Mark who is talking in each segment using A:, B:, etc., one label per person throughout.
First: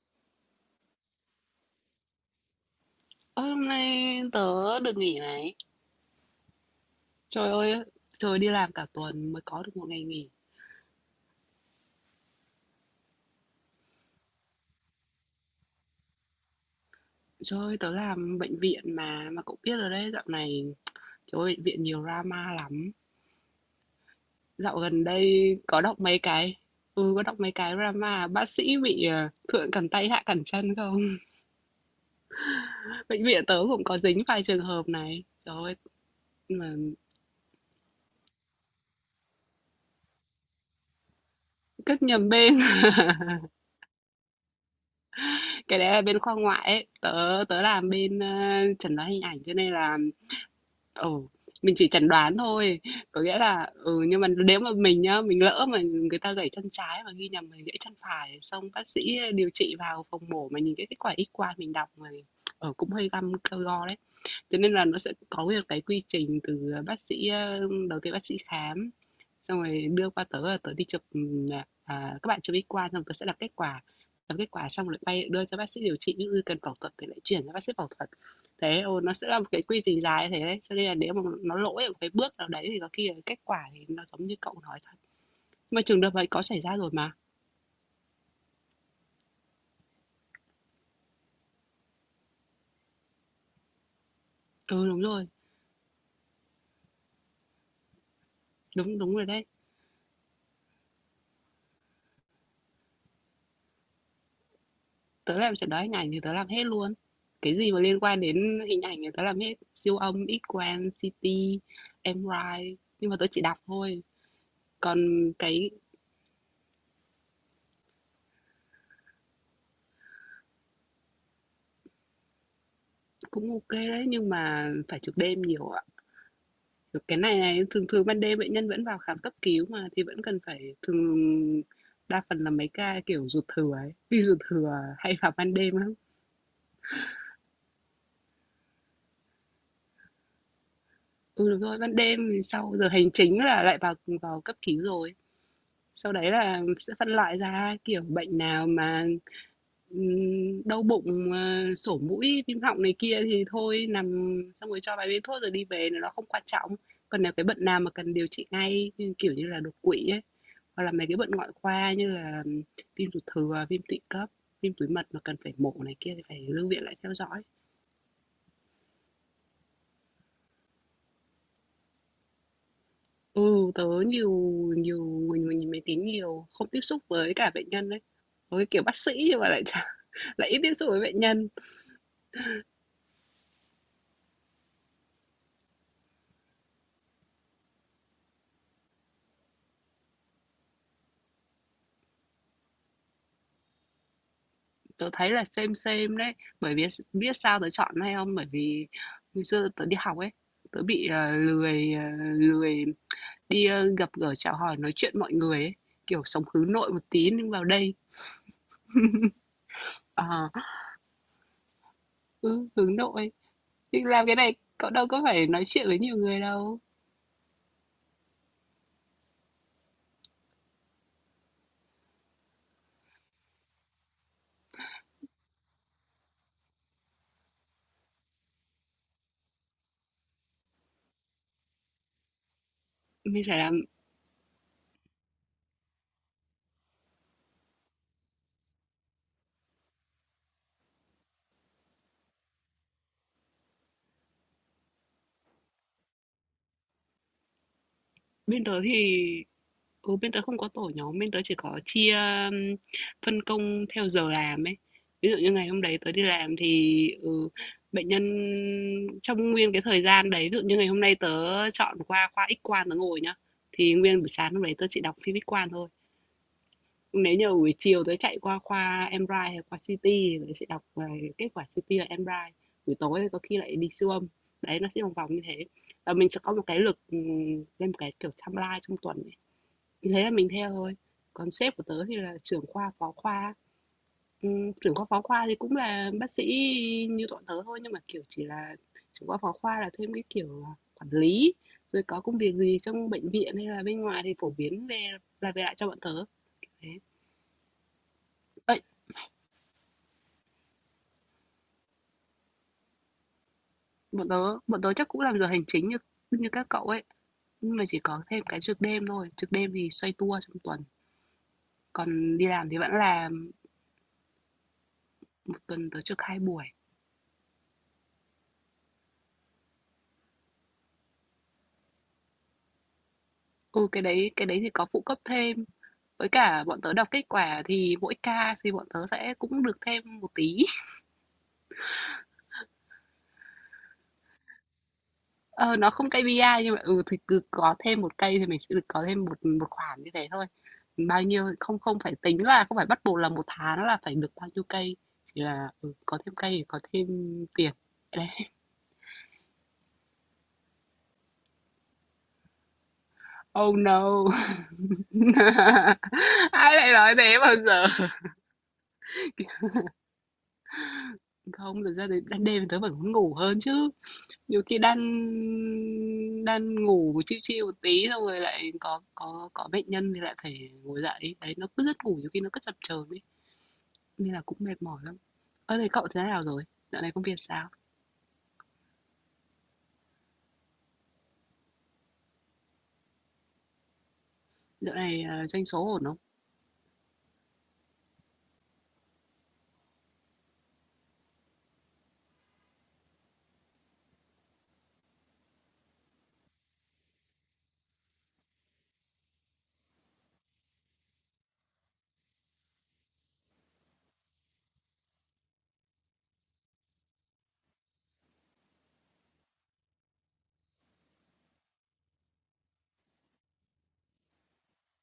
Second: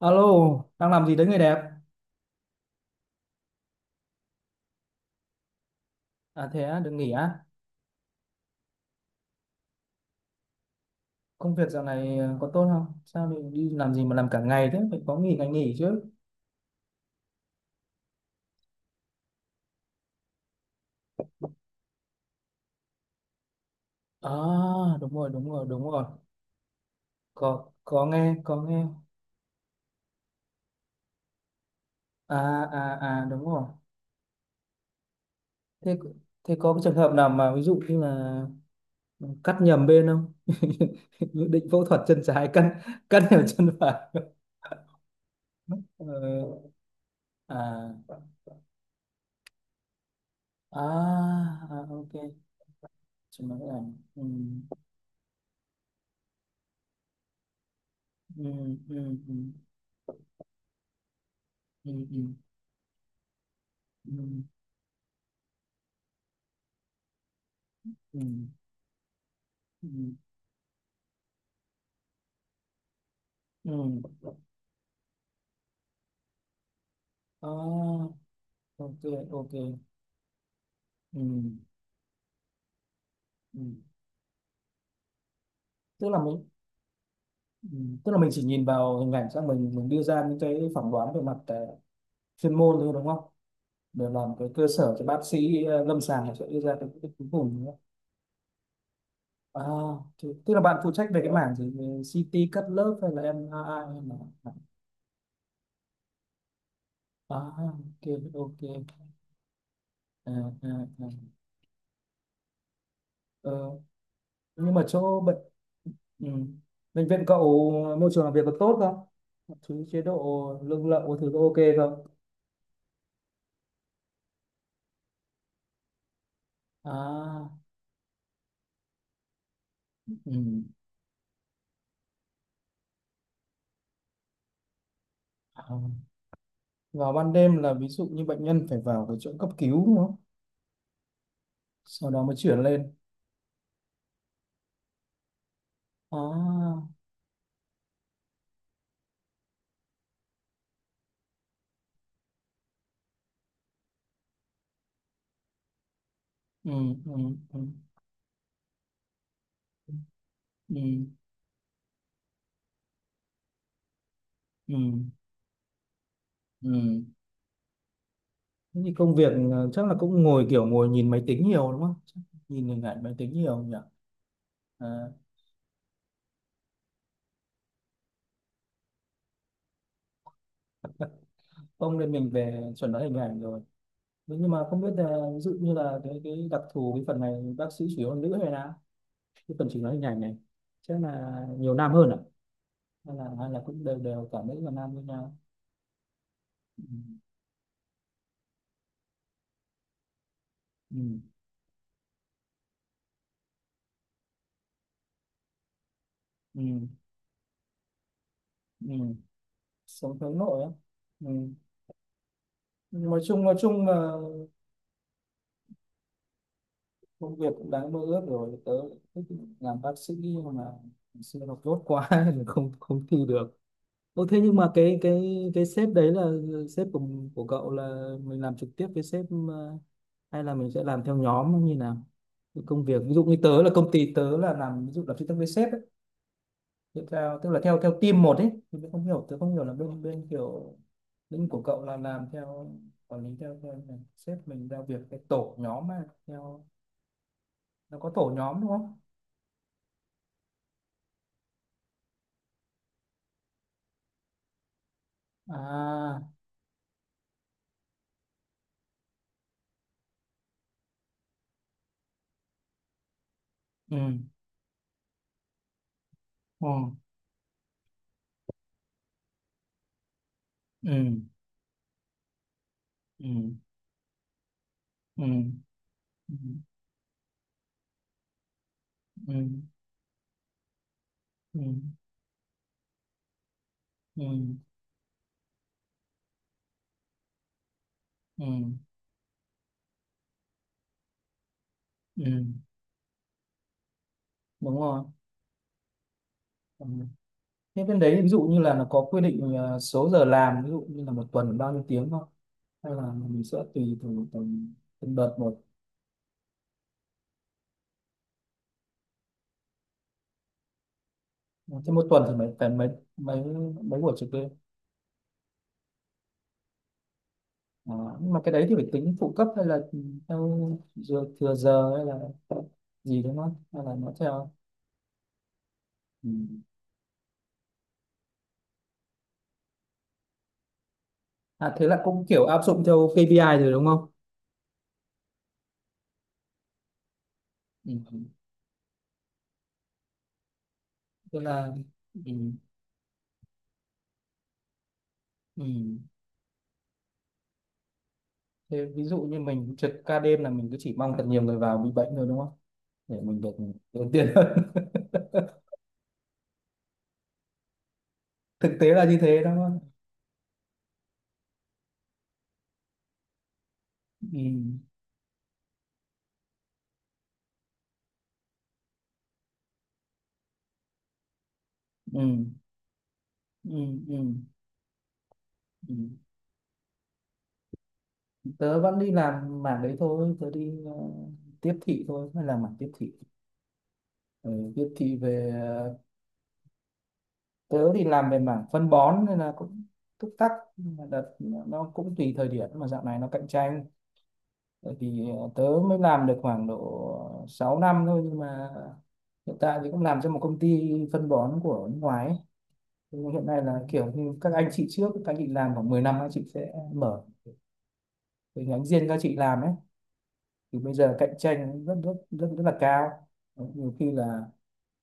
A: Alo, đang làm gì đấy người đẹp?
B: Ơ, hôm nay tớ được nghỉ này.
A: À thế á, được nghỉ á?
B: Trời ơi, trời đi làm cả tuần mới có được một ngày nghỉ.
A: Công việc dạo này có tốt không? Sao lại đi làm gì mà làm cả ngày thế? Phải có nghỉ ngày nghỉ chứ.
B: Trời ơi, tớ làm bệnh viện mà cậu biết rồi đấy, dạo này trời ơi, bệnh viện nhiều drama lắm.
A: À,
B: Dạo gần
A: đúng rồi, đúng
B: đây
A: rồi,
B: có
A: đúng
B: đọc
A: rồi.
B: mấy cái. Ừ, có đọc mấy
A: Có
B: cái
A: có
B: drama
A: nghe,
B: bác
A: có
B: sĩ
A: nghe.
B: bị thượng cẳng tay hạ cẳng chân không?
A: À à à
B: Bệnh
A: đúng
B: viện tớ
A: rồi.
B: cũng có dính vài trường hợp này. Trời ơi,
A: Thế thế
B: mà
A: có cái trường hợp nào mà ví dụ như là cắt nhầm bên không? Dự định phẫu thuật
B: cất
A: chân
B: nhầm
A: trái
B: bên,
A: cắt cắt nhầm chân phải.
B: cái đấy là
A: Ờ,
B: bên khoa ngoại ấy. Tớ tớ làm
A: à,
B: bên chẩn đoán hình ảnh cho nên là ừ,
A: à,
B: mình chỉ
A: à,
B: chẩn
A: ok.
B: đoán thôi, có nghĩa
A: Chỉ nói
B: là
A: là
B: ừ, nhưng
A: ừ,
B: mà nếu mà mình nhá, mình lỡ mà người ta gãy chân trái mà ghi nhầm mình gãy chân phải,
A: ừ,
B: xong bác
A: ừ,
B: sĩ
A: ừ.
B: điều trị vào phòng mổ mà nhìn cái kết quả X-quang mình đọc
A: Ừ,
B: mà
A: ừ,
B: ừ, cũng hơi găm cơ go đấy,
A: ừ,
B: cho nên là nó sẽ có nguyên một cái quy trình từ, bác sĩ, đầu tiên
A: ừ,
B: bác sĩ khám, xong rồi
A: ừ,
B: đưa qua tớ là tớ đi chụp, à, à, các bạn chụp X-quang xong tớ sẽ
A: ừ,
B: đọc kết quả xong lại bay đưa cho bác sĩ điều trị, ví dụ cần phẫu thuật thì lại chuyển cho bác sĩ phẫu thuật.
A: à,
B: Thế,
A: ok,
B: ừ, nó sẽ là một
A: ok,
B: cái quy trình dài thế đấy, cho nên là nếu
A: ừ,
B: mà nó lỗi ở một cái bước nào đấy thì có khi là kết
A: ừ,
B: quả thì nó giống như cậu nói thật. Nhưng mà trường
A: tức
B: hợp
A: là
B: ấy có
A: mình
B: xảy ra rồi mà.
A: ừ, tức là mình chỉ nhìn vào hình ảnh xong mình đưa ra những cái phỏng đoán về mặt chuyên môn thôi đúng không, để làm cái cơ
B: Ừ,
A: sở
B: đúng
A: cho bác
B: rồi,
A: sĩ lâm sàng sẽ đưa ra cái quyết định cuối cùng nữa.
B: đúng, đúng rồi đấy.
A: À thì, tức là bạn phụ trách về cái mảng gì? Về CT cắt lớp hay là MRI hay là
B: Tớ làm chẩn đoán hình ảnh thì tớ làm hết luôn.
A: à,
B: Cái gì mà liên
A: ok,
B: quan
A: ok,
B: đến hình ảnh thì tớ làm hết, siêu âm,
A: à, à,
B: X-quang,
A: à.
B: CT, MRI, nhưng mà tớ chỉ
A: Ờ,
B: đọc thôi.
A: nhưng mà
B: Còn
A: chỗ bệnh.
B: cái
A: Ừ. Bệnh viện cậu môi trường làm việc có tốt không? Mọi thứ chế độ lương lậu có thứ có ok không?
B: cũng ok đấy nhưng mà phải trực đêm nhiều ạ. Cái này
A: À,
B: này thường thường ban đêm bệnh nhân vẫn vào khám cấp cứu mà thì vẫn
A: ừ.
B: cần phải thường đa phần là mấy ca kiểu ruột thừa ấy, vì ruột thừa hay vào ban
A: À.
B: đêm lắm.
A: Vào ban đêm là ví dụ như bệnh nhân phải vào cái chỗ cấp cứu đúng không?
B: Ừ đúng rồi, ban
A: Sau đó
B: đêm
A: mới
B: thì
A: chuyển
B: sau giờ
A: lên.
B: hành chính là lại vào, vào cấp cứu rồi. Sau
A: À,
B: đấy là sẽ phân loại ra kiểu bệnh nào mà ừm, đau bụng, sổ mũi, viêm họng này kia thì thôi nằm xong rồi cho vài viên thuốc rồi đi về nó không quan
A: ừ,
B: trọng.
A: ừ,
B: Còn nếu cái
A: ừ,
B: bệnh nào mà cần điều trị ngay như, kiểu như là, đột quỵ ấy, hoặc là
A: ừ,
B: mấy cái bệnh ngoại khoa như là viêm ruột thừa, viêm tụy cấp, viêm
A: ừ,
B: túi mật mà cần phải mổ này kia thì phải lưu viện lại
A: ừ.
B: theo dõi.
A: Thế thì công việc chắc là cũng ngồi kiểu ngồi nhìn máy tính nhiều đúng không? Chắc nhìn hình ảnh máy tính nhiều
B: Ừ,
A: nhỉ?
B: tớ nhiều, nhiều
A: À,
B: người nhìn máy tính nhiều, không tiếp xúc với cả bệnh nhân đấy. Với kiểu bác sĩ nhưng mà lại chả, lại ít tiếp xúc với bệnh nhân.
A: không nên mình về chuẩn đoán hình ảnh rồi. Đúng, nhưng mà không biết là ví dụ như là cái đặc thù cái phần này bác sĩ chủ yếu là nữ hay là cái phần chỉnh nói hình ảnh này chắc là nhiều nam hơn à, hay là cũng đều đều cả nữ và nam với
B: Tớ thấy
A: nhau.
B: là xem đấy, bởi
A: Ừ.
B: vì biết sao tớ chọn hay không? Bởi vì ngày xưa tớ đi học ấy, tớ
A: Ừ.
B: bị, lười, lười đi, ơ, gặp gỡ, chào hỏi, nói chuyện mọi người ấy, kiểu, sống hướng
A: Ừ.
B: nội một tí nhưng vào đây
A: Ừ. Sống
B: ờ,
A: hướng nội á. Ừ.
B: ừ, hướng
A: Nhưng nói
B: nội,
A: chung nói chung
B: nhưng
A: là
B: làm cái này cậu đâu có phải nói chuyện với nhiều người đâu.
A: công việc cũng đáng mơ ước rồi. Tớ thích làm bác sĩ nhưng mà xưa học dốt quá nên không không thi được. Ồ, thế nhưng mà cái sếp đấy là sếp của cậu, là mình làm trực tiếp với sếp hay là mình sẽ làm theo nhóm như nào? Cái công việc ví dụ như
B: Mình phải
A: tớ là
B: làm
A: công ty tớ là làm ví dụ là phân tích với sếp ấy, thì theo tức là theo theo team một ấy, thì tớ không hiểu là bên bên kiểu lĩnh của cậu là làm theo quản lý theo, là sếp mình giao việc cái tổ nhóm mà theo, nó có tổ nhóm
B: bên
A: đúng
B: tớ
A: không?
B: thì ừ, bên tớ không có tổ nhóm, bên tớ chỉ có chia um, phân công theo giờ làm ấy. Ví dụ như ngày hôm đấy tớ
A: À,
B: đi làm thì ừ, bệnh nhân trong nguyên cái thời gian đấy, ví dụ như ngày hôm nay tớ chọn qua khoa X quang tớ ngồi nhá, thì
A: ừ,
B: nguyên buổi sáng hôm đấy tớ chỉ đọc phim X quang thôi.
A: ừ,
B: Nếu như buổi chiều tớ chạy qua khoa MRI hay khoa CT thì tớ sẽ đọc
A: ừ,
B: về kết quả CT và MRI. Buổi tối thì
A: ừ,
B: có khi lại đi siêu âm. Đấy, nó sẽ vòng
A: ừ,
B: vòng như thế. Và mình sẽ có một cái lịch ừ, lên một cái kiểu timeline trong tuần
A: ừ,
B: ấy thì thế là mình theo thôi. Còn
A: ừ, ừ,
B: sếp của tớ thì là trưởng khoa phó khoa.
A: ừ,
B: Trưởng khoa phó khoa thì cũng là bác sĩ như bọn tớ thôi nhưng mà kiểu chỉ
A: ừ,
B: là
A: ừ.
B: trưởng khoa phó khoa là thêm cái kiểu là quản lý, rồi có công
A: Ừ,
B: việc gì trong bệnh viện hay là bên ngoài thì phổ
A: đúng
B: biến
A: rồi.
B: về, là về lại cho bọn tớ.
A: Ừ.
B: Thế
A: Thế bên đấy ví dụ như là
B: ấy,
A: nó có quy định số giờ làm ví dụ như là một tuần bao nhiêu tiếng không, hay là mình sẽ tùy
B: bọn tớ
A: từng
B: bọn tớ chắc
A: từng
B: cũng
A: đợt
B: làm giờ
A: một?
B: hành chính như như các cậu ấy, nhưng mà chỉ có thêm cái trực đêm thôi, trực đêm thì xoay tua trong tuần,
A: Thế một tuần thì
B: còn đi
A: mấy phải
B: làm thì
A: mấy
B: vẫn
A: mấy
B: làm,
A: mấy buổi trực đêm?
B: một tuần tớ trực hai buổi.
A: À, nhưng mà cái đấy thì phải tính phụ cấp hay là theo giờ, thừa giờ hay là gì đúng không, hay
B: Ừ,
A: là
B: cái
A: nó
B: đấy cái
A: theo?
B: đấy thì có phụ cấp thêm.
A: Ừ.
B: Với cả bọn tớ đọc kết quả thì mỗi ca thì bọn tớ sẽ cũng được thêm một tí.
A: À thế là cũng kiểu áp dụng theo KPI rồi đúng không?
B: Ờ, nó không KPI nhưng mà ừ thì cứ có
A: Ừ.
B: thêm
A: Ừ.
B: một cây thì mình sẽ được có thêm một một khoản như thế thôi. Bao
A: Tức
B: nhiêu
A: là
B: không, không phải
A: ừ.
B: tính là không phải bắt buộc là một tháng là phải được bao nhiêu cây, chỉ
A: Ừ.
B: là ừ, có thêm cây thì có thêm tiền. Đấy.
A: Thế ví dụ như mình trực ca đêm là mình cứ chỉ mong thật nhiều người vào bị bệnh thôi đúng không, để mình được
B: Oh
A: ưu tiên.
B: no. Ai lại nói thế bao giờ?
A: Thực tế là như thế đó.
B: Không, thực ra thì đêm tớ vẫn muốn ngủ hơn chứ.
A: Ừ.
B: Nhiều khi đang đang ngủ chiêu chiêu một tí xong rồi lại có có bệnh nhân thì lại phải ngồi dậy, đấy nó cứ giấc ngủ nhiều
A: Ừ.
B: khi nó cứ chập chờn ấy,
A: Ừ.
B: nên
A: Ừ.
B: là cũng mệt mỏi lắm. Ơ thế
A: Ừ.
B: cậu thế nào rồi, dạo này công việc sao,
A: Tớ vẫn đi làm mảng đấy thôi, tớ đi tiếp thị thôi, hay là mảng tiếp thị. Ừ, tiếp
B: dạo
A: thị
B: này
A: về
B: doanh số ổn không?
A: tớ thì làm về mảng phân bón nên là cũng túc tắc. Nhưng mà đợt nó cũng tùy thời điểm mà dạo này nó cạnh tranh. Bởi vì tớ mới làm được khoảng độ 6 năm thôi, nhưng mà hiện tại thì cũng làm cho một công ty phân bón của nước ngoài ấy. Nhưng hiện nay là kiểu như các anh chị trước, các anh chị làm khoảng 10 năm các anh chị sẽ mở cái nhánh riêng các chị làm ấy, thì bây giờ cạnh tranh rất rất rất rất là cao. Nhiều khi là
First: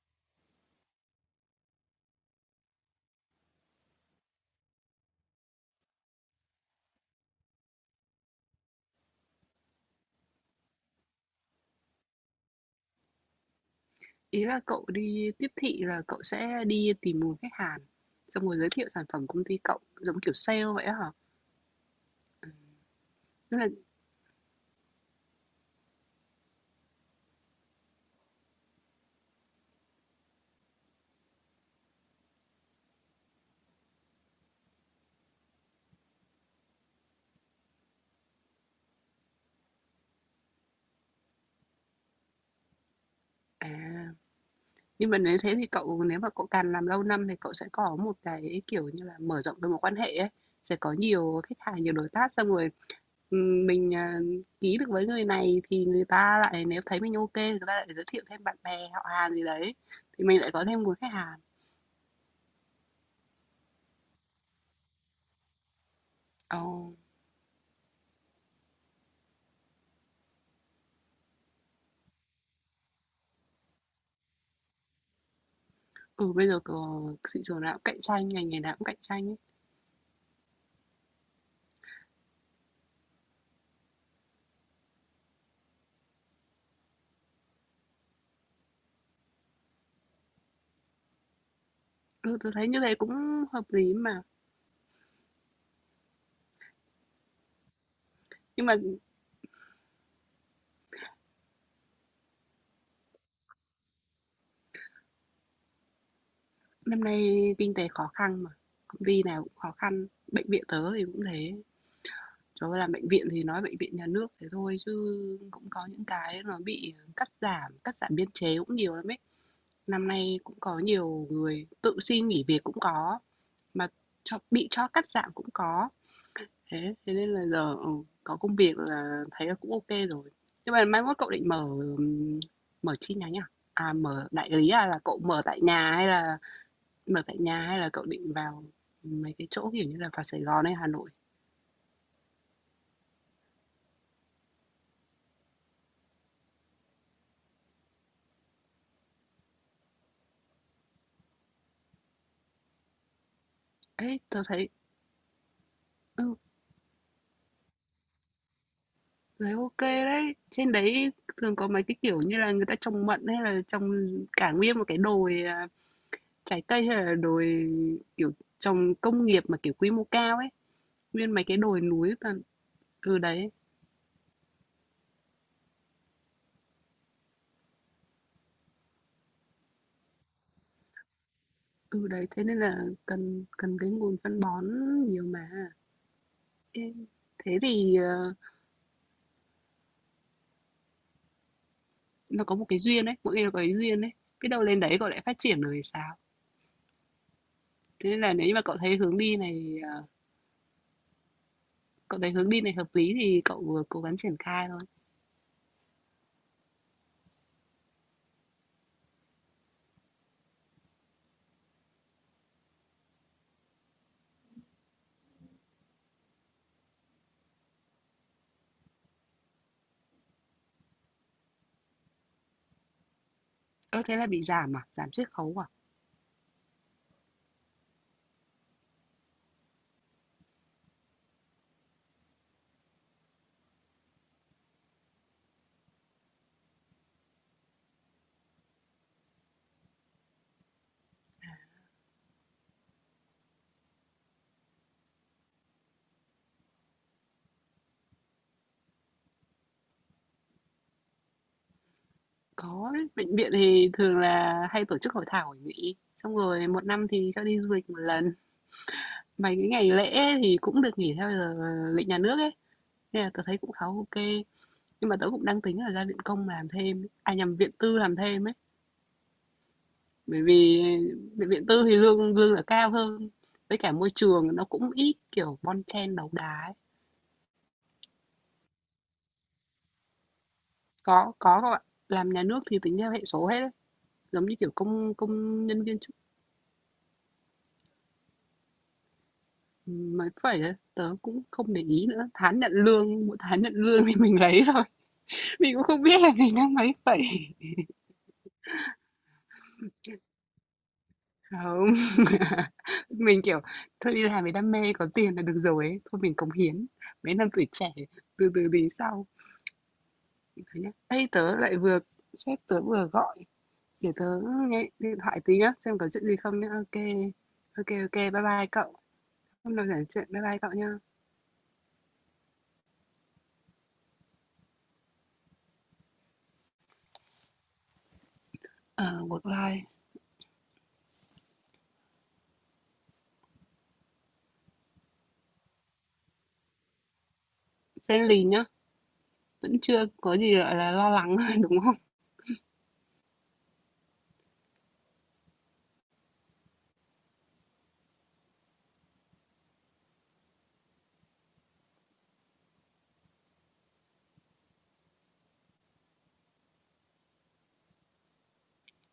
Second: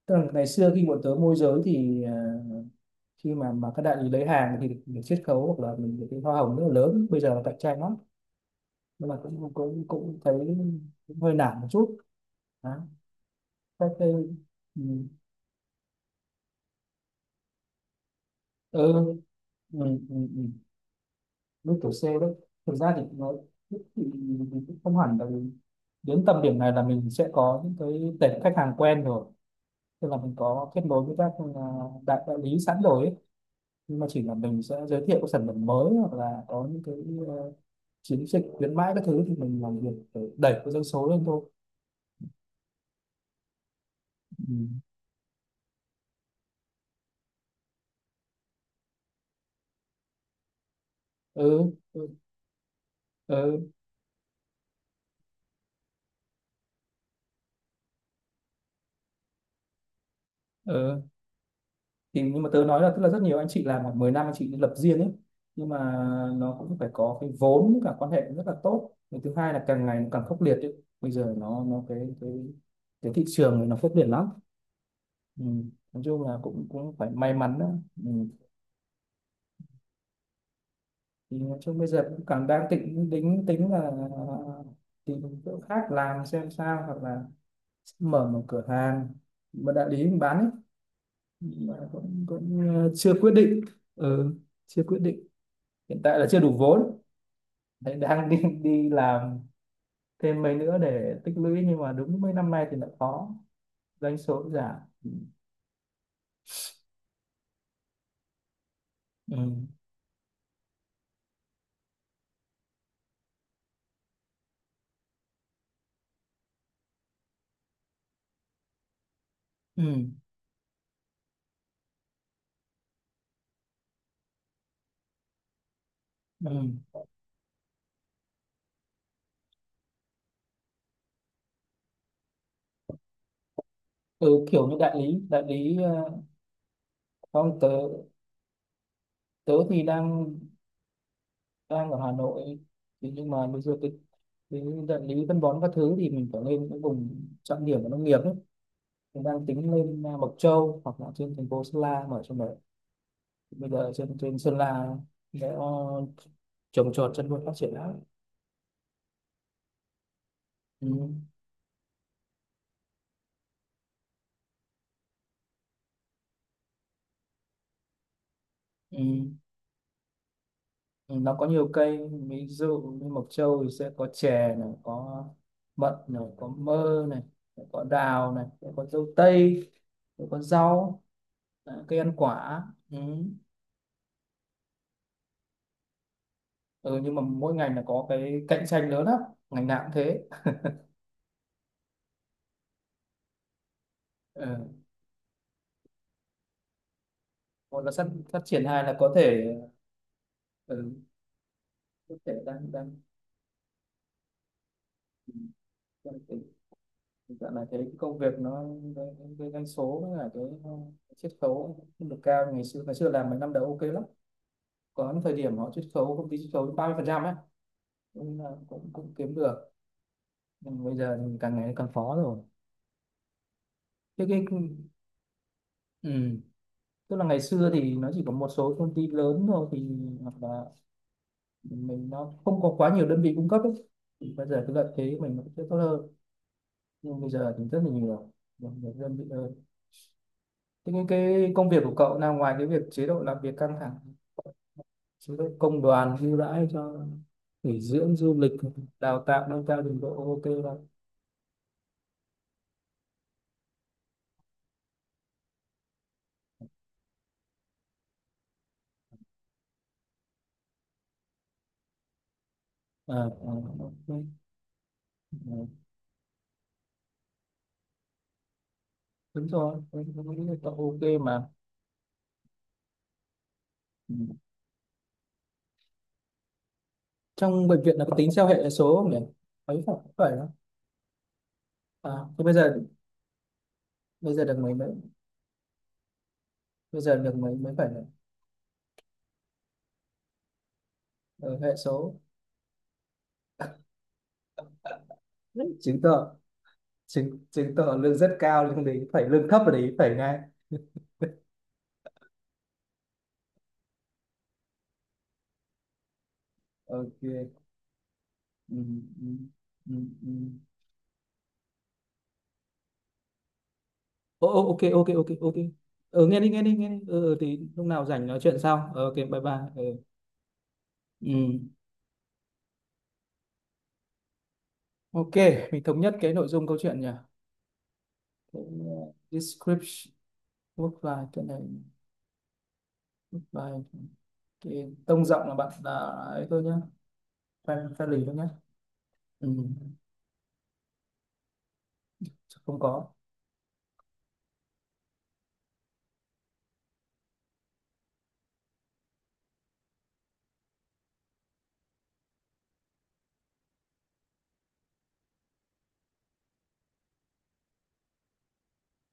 A: tức là ngày xưa khi bọn tớ môi giới thì khi mà các đại lý lấy hàng thì được, được chiết khấu hoặc là mình được cái hoa hồng rất là lớn, bây giờ là cạnh tranh lắm. Nhưng mà cũng cũng cũng thấy, cũng hơi nản một chút đó. Các cái
B: Ý là
A: ừ,
B: cậu đi tiếp thị là cậu sẽ đi tìm nguồn khách hàng xong rồi giới thiệu sản
A: ừ,
B: phẩm công ty
A: ừ,
B: cậu giống
A: ừ,
B: kiểu
A: ừ.
B: sale vậy á hả?
A: Lúc tuổi C đấy, thực ra thì nó
B: Tức là
A: thì, thì cũng không hẳn là đến tầm điểm này là mình sẽ có những cái tệp khách hàng quen rồi, tức là mình có kết nối với các à, đại đại lý sẵn rồi ấy. Nhưng mà chỉ là mình sẽ giới thiệu các sản phẩm mới hoặc là có những cái ờ, chiến dịch khuyến mãi các thứ, thì mình làm việc để đẩy cái doanh số lên thôi.
B: à.
A: Ừ.
B: Nhưng mà nếu thế thì cậu, nếu mà cậu càng làm lâu năm thì cậu sẽ có một cái, kiểu như là, mở rộng được mối quan hệ ấy, sẽ có nhiều khách
A: Ừ,
B: hàng, nhiều
A: ừ,
B: đối tác xong rồi,
A: ừ,
B: mình, à, ký được với người này thì người ta lại nếu thấy mình ok kê người ta lại giới thiệu thêm bạn bè, họ hàng gì đấy, thì mình lại có thêm nguồn
A: ừ.
B: khách hàng.
A: Thì nhưng mà tớ nói là tức là rất nhiều anh chị làm khoảng 10 năm anh chị lập riêng ấy, nhưng mà nó
B: Ờ,
A: cũng phải có cái vốn với cả quan hệ rất là tốt. Và thứ hai là càng ngày nó càng khốc liệt ấy. Bây giờ nó cái thị trường này nó khốc liệt lắm. Ừ. Nói chung
B: ừ,
A: là
B: bây giờ
A: cũng
B: c,
A: cũng phải may
B: thị
A: mắn
B: trường
A: đó.
B: nào cũng cạnh
A: Ừ.
B: tranh, ngành nghề nào cũng cạnh tranh ấy.
A: Thì nói chung bây giờ cũng cảm đang định tính tính là tìm chỗ khác làm xem sao, hoặc là mở một cửa hàng, một đại lý mình bán ấy. Nhưng mà cũng,
B: Ừ, tớ thấy
A: cũng
B: như thế cũng
A: chưa quyết định.
B: hợp lý mà.
A: Ừ, chưa quyết định. Hiện tại là chưa đủ vốn. Đấy, đang đi
B: Nhưng mà
A: đi làm thêm mấy nữa để tích lũy, nhưng mà đúng mấy năm nay thì lại khó, doanh số giảm. Ừ.
B: năm nay kinh tế khó khăn mà, công ty
A: Ừ.
B: nào cũng khó khăn, bệnh viện tớ thì cũng thế. Trời, làm bệnh viện thì nói bệnh viện nhà nước thế thôi chứ cũng có những cái nó bị cắt giảm biên chế cũng nhiều lắm ấy. Năm nay cũng có nhiều người tự xin nghỉ việc cũng có, mà cho bị cho cắt giảm cũng có.
A: Ừ.
B: Thế thế nên là giờ ừ, có công việc là thấy là cũng ok rồi. Nhưng mà mai mốt cậu định mở, mở chi nhánh à? À mở
A: Ừ
B: đại
A: kiểu
B: lý
A: như
B: à, là
A: đại
B: cậu
A: lý,
B: mở tại nhà hay là mở tại
A: không,
B: nhà,
A: tớ,
B: hay là cậu định vào mấy cái
A: tớ
B: chỗ
A: thì
B: kiểu như là vào
A: đang
B: Sài Gòn hay Hà Nội?
A: đang ở Hà Nội, thì nhưng mà bây giờ cái địa lý phân bón các thứ thì mình phải lên những vùng trọng điểm của nông nghiệp ấy. Mình đang tính lên à, Mộc Châu hoặc là trên thành phố Sơn La mở trong đấy. Bây giờ trên
B: Ấy,
A: trên
B: tôi
A: Sơn
B: thấy
A: La để
B: ừ,
A: trồng trọt chăn nuôi phát triển lắm.
B: đấy, OK đấy. Trên đấy
A: Ừ.
B: thường có mấy cái, kiểu như là, người ta trồng mận hay là trồng cả nguyên một cái đồi, à, trái cây hay là đồi, kiểu, trồng
A: Ừ.
B: công nghiệp mà, kiểu, quy mô cao ấy,
A: Ừ.
B: nguyên
A: Nó
B: mấy
A: có
B: cái
A: nhiều
B: đồi
A: cây,
B: núi và
A: ví dụ như
B: từ
A: Mộc
B: đấy,
A: Châu thì sẽ có chè này, có mận này, có mơ này, có đào này, có dâu tây, có rau, à, cây ăn
B: thế nên
A: quả.
B: là
A: Ừ.
B: cần cần cái nguồn phân bón nhiều mà. Ê,
A: Ừ, nhưng mà mỗi
B: thế
A: ngành là
B: thì,
A: có cái cạnh tranh lớn lắm, ngành nào cũng thế.
B: nó có một cái duyên ấy, mỗi người có cái duyên ấy, biết đâu lên
A: Ừ.
B: đấy cậu lại phát triển rồi thì sao?
A: Một là phát
B: Thế nên là
A: phát
B: nếu như mà
A: triển,
B: cậu
A: hai là
B: thấy
A: có
B: hướng đi
A: thể,
B: này, à,
A: ừ, có
B: cậu thấy
A: thể
B: hướng đi
A: đang
B: này hợp
A: đang
B: lý thì cậu, vừa cố gắng triển khai thôi.
A: đang tình tình trạng này thấy cái công việc nó cái doanh số với cả cái chiết khấu không được cao. Ngày xưa làm mấy năm đầu ok lắm, có những thời điểm họ chiết khấu công ty chiết khấu 30% ấy, cũng là cũng cũng kiếm được, nhưng bây giờ thì càng ngày càng khó rồi.
B: Ơ, thế
A: Thế
B: là bị
A: cái
B: giảm à? Giảm chiết khấu à?
A: ừ, tức là ngày xưa thì nó chỉ có một số công ty lớn thôi thì, hoặc là mình nó không có quá nhiều đơn vị cung cấp ấy. Thì bây giờ cái lợi thế của mình nó sẽ tốt hơn, nhưng bây giờ thì rất là nhiều, nhiều đơn vị hơn. Thế cái công việc của cậu là ngoài cái việc chế độ làm việc căng thẳng, chế độ công đoàn ưu đãi cho nghỉ dưỡng du lịch, đào tạo nâng cao trình độ ok không?
B: Có đấy, bệnh viện thì thường là hay tổ chức hội thảo hội nghị, xong rồi một năm thì cho đi du lịch một lần. Mấy cái ngày lễ thì cũng được nghỉ theo giờ lịch nhà nước ấy,
A: À,
B: nên
A: à,
B: là tớ thấy cũng khá ok.
A: ok,
B: Nhưng mà tớ cũng đang tính
A: à,
B: là ra viện công làm thêm ấy, à, nhầm, viện tư làm thêm ấy,
A: đúng rồi, tôi nghĩ
B: bởi
A: là cậu
B: vì
A: ok mà.
B: bệnh viện tư thì lương lương là cao hơn, với cả môi
A: Ừ.
B: trường nó cũng ít, kiểu, bon chen đấu đá ấy.
A: Trong bệnh viện là có tính theo hệ số không nhỉ? Ấy phải, phải đó.
B: Có các bạn.
A: À
B: Làm
A: thế
B: nhà
A: bây
B: nước
A: giờ,
B: thì tính theo hệ số hết ấy,
A: bây giờ
B: giống như,
A: được
B: kiểu,
A: mấy mấy,
B: công công nhân viên.
A: bây giờ được mấy mấy phải là
B: Phải vậy, tớ cũng
A: ờ,
B: không
A: hệ
B: để ý
A: số.
B: nữa, tháng nhận lương, mỗi tháng nhận lương thì mình lấy thôi, mình cũng
A: Chứng
B: không biết là
A: tỏ
B: mình đang mấy phẩy.
A: chứng chứng tỏ lương rất cao, lương đấy phải lương thấp ở đấy phải ngay.
B: Không, mình, kiểu, thôi đi làm vì đam mê, có tiền là được rồi ấy, thôi mình cống hiến,
A: Ok.
B: mấy năm tuổi trẻ, từ từ
A: Ừ,
B: đi sau.
A: ừ, ừ, ừ.
B: Nhá. Ê, tớ lại vừa, sếp tớ vừa gọi, để tớ
A: Ô, ô, ok,
B: nghe
A: ok,
B: điện
A: ok,
B: thoại
A: ok.
B: tí nhá, xem có chuyện
A: Ờ,
B: gì
A: nghe đi,
B: không
A: nghe
B: nhá.
A: đi, nghe
B: Ok
A: đi, ờ, thì lúc
B: ok
A: nào
B: ok,
A: rảnh
B: bye
A: nói chuyện
B: bye
A: sau.
B: cậu,
A: Ờ, ok, bye bye.
B: hôm
A: Ờ.
B: nào rảnh chuyện, bye bye cậu nhá.
A: Ừ. Ok, mình thống nhất cái nội dung câu chuyện nhỉ.
B: Ờ, work life
A: Description, work life, cái này work life, cái tông giọng là bạn là ấy thôi nhá, fan fan lì thôi
B: friendly
A: nhá.
B: nhá,
A: Ừ.
B: vẫn chưa có gì, gọi là, lo lắng, đúng không?
A: Không có.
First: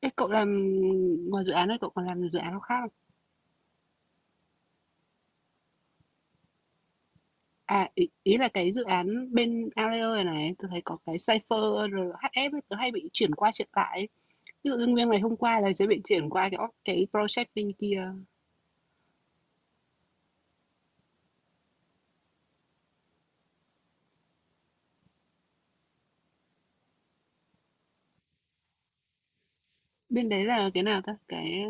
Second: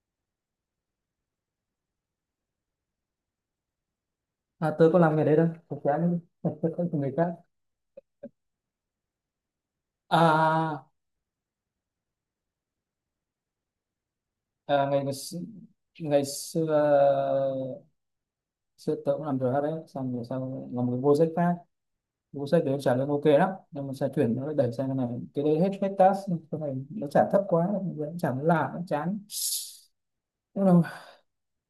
B: Thế cậu làm ngoài dự án này cậu còn làm dự án nào khác không?
A: À, tớ có làm nghề đấy đâu thật ra. Không, người khác.
B: À ý, ý là cái dự án bên Audio này này, tôi thấy
A: À,
B: có cái Cypher rồi HF ấy, tớ hay bị chuyển qua chuyển lại. Ấy. Ví dụ
A: À,
B: như
A: ngày,
B: nguyên
A: ngày
B: ngày hôm
A: x-
B: qua là sẽ bị
A: ngày
B: chuyển qua cái
A: xưa
B: cái project bên kia.
A: xưa tớ cũng làm được hết đấy, xong rồi sau làm cái vô sách khác, vô sách đấy trả lương ok lắm nhưng mà sẽ chuyển nó lại đẩy sang cái này, cái đấy hết hết task, cái này nó trả thấp quá, nó trả nó lạ nó chán.
B: Bên đấy là
A: Nhưng
B: cái
A: mà
B: nào ta? Cái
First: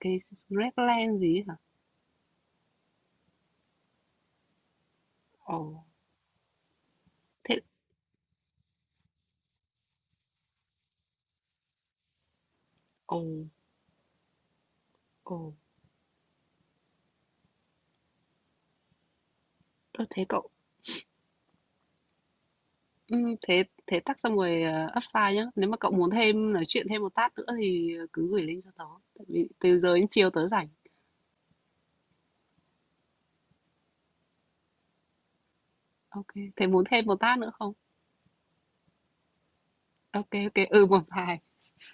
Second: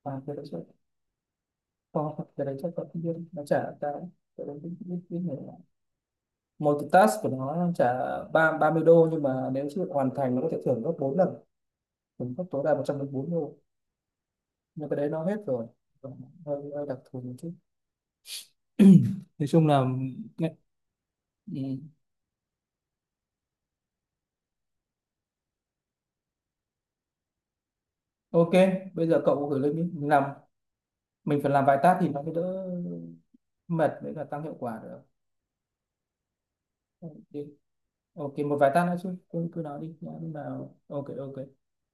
B: cái
A: à, cái đấy chắc
B: Redland gì ấy hả?
A: có, cái đấy chắc có, không biết nó trả cái đấy biết biết biết nhiều
B: Ồ,
A: lắm. Một cái task của
B: thế
A: nó trả ba 30 đô, nhưng mà nếu chưa hoàn thành nó có thể thưởng gấp bốn lần, thưởng gấp tối đa một trăm
B: ồ
A: bốn mươi đô Nhưng cái đấy nó
B: ồ,
A: hết rồi. Hơi đặc thù một chút. Nói chung là
B: tôi thấy cậu
A: ừ.
B: ừ, thế thế tắt xong rồi apply nhá. Nếu mà cậu muốn thêm nói chuyện thêm một tát nữa thì cứ gửi
A: Ok,
B: link cho tớ.
A: bây giờ
B: Tại
A: cậu
B: vì
A: gửi lên
B: từ
A: đi
B: giờ đến
A: mình làm.
B: chiều tớ rảnh.
A: Mình phải làm vài task thì nó mới đỡ mệt với cả tăng hiệu quả được.
B: Ok kê, thế muốn thêm một bát
A: Ừ,
B: nữa không?
A: ok, một vài task nữa chứ, cứ cứ nói đi nhá,
B: Ok
A: nhưng mà
B: ok ừ, một
A: ok, ok.
B: vài.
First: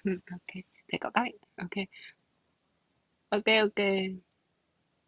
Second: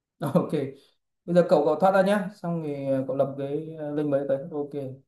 B: Ok ô
A: Ok.
B: kê, thế cậu tắt đi.
A: Bây giờ
B: Ô
A: cậu cậu
B: kê,
A: thoát ra nhá, xong thì cậu lập cái
B: ô kê,
A: link mới tới, ok.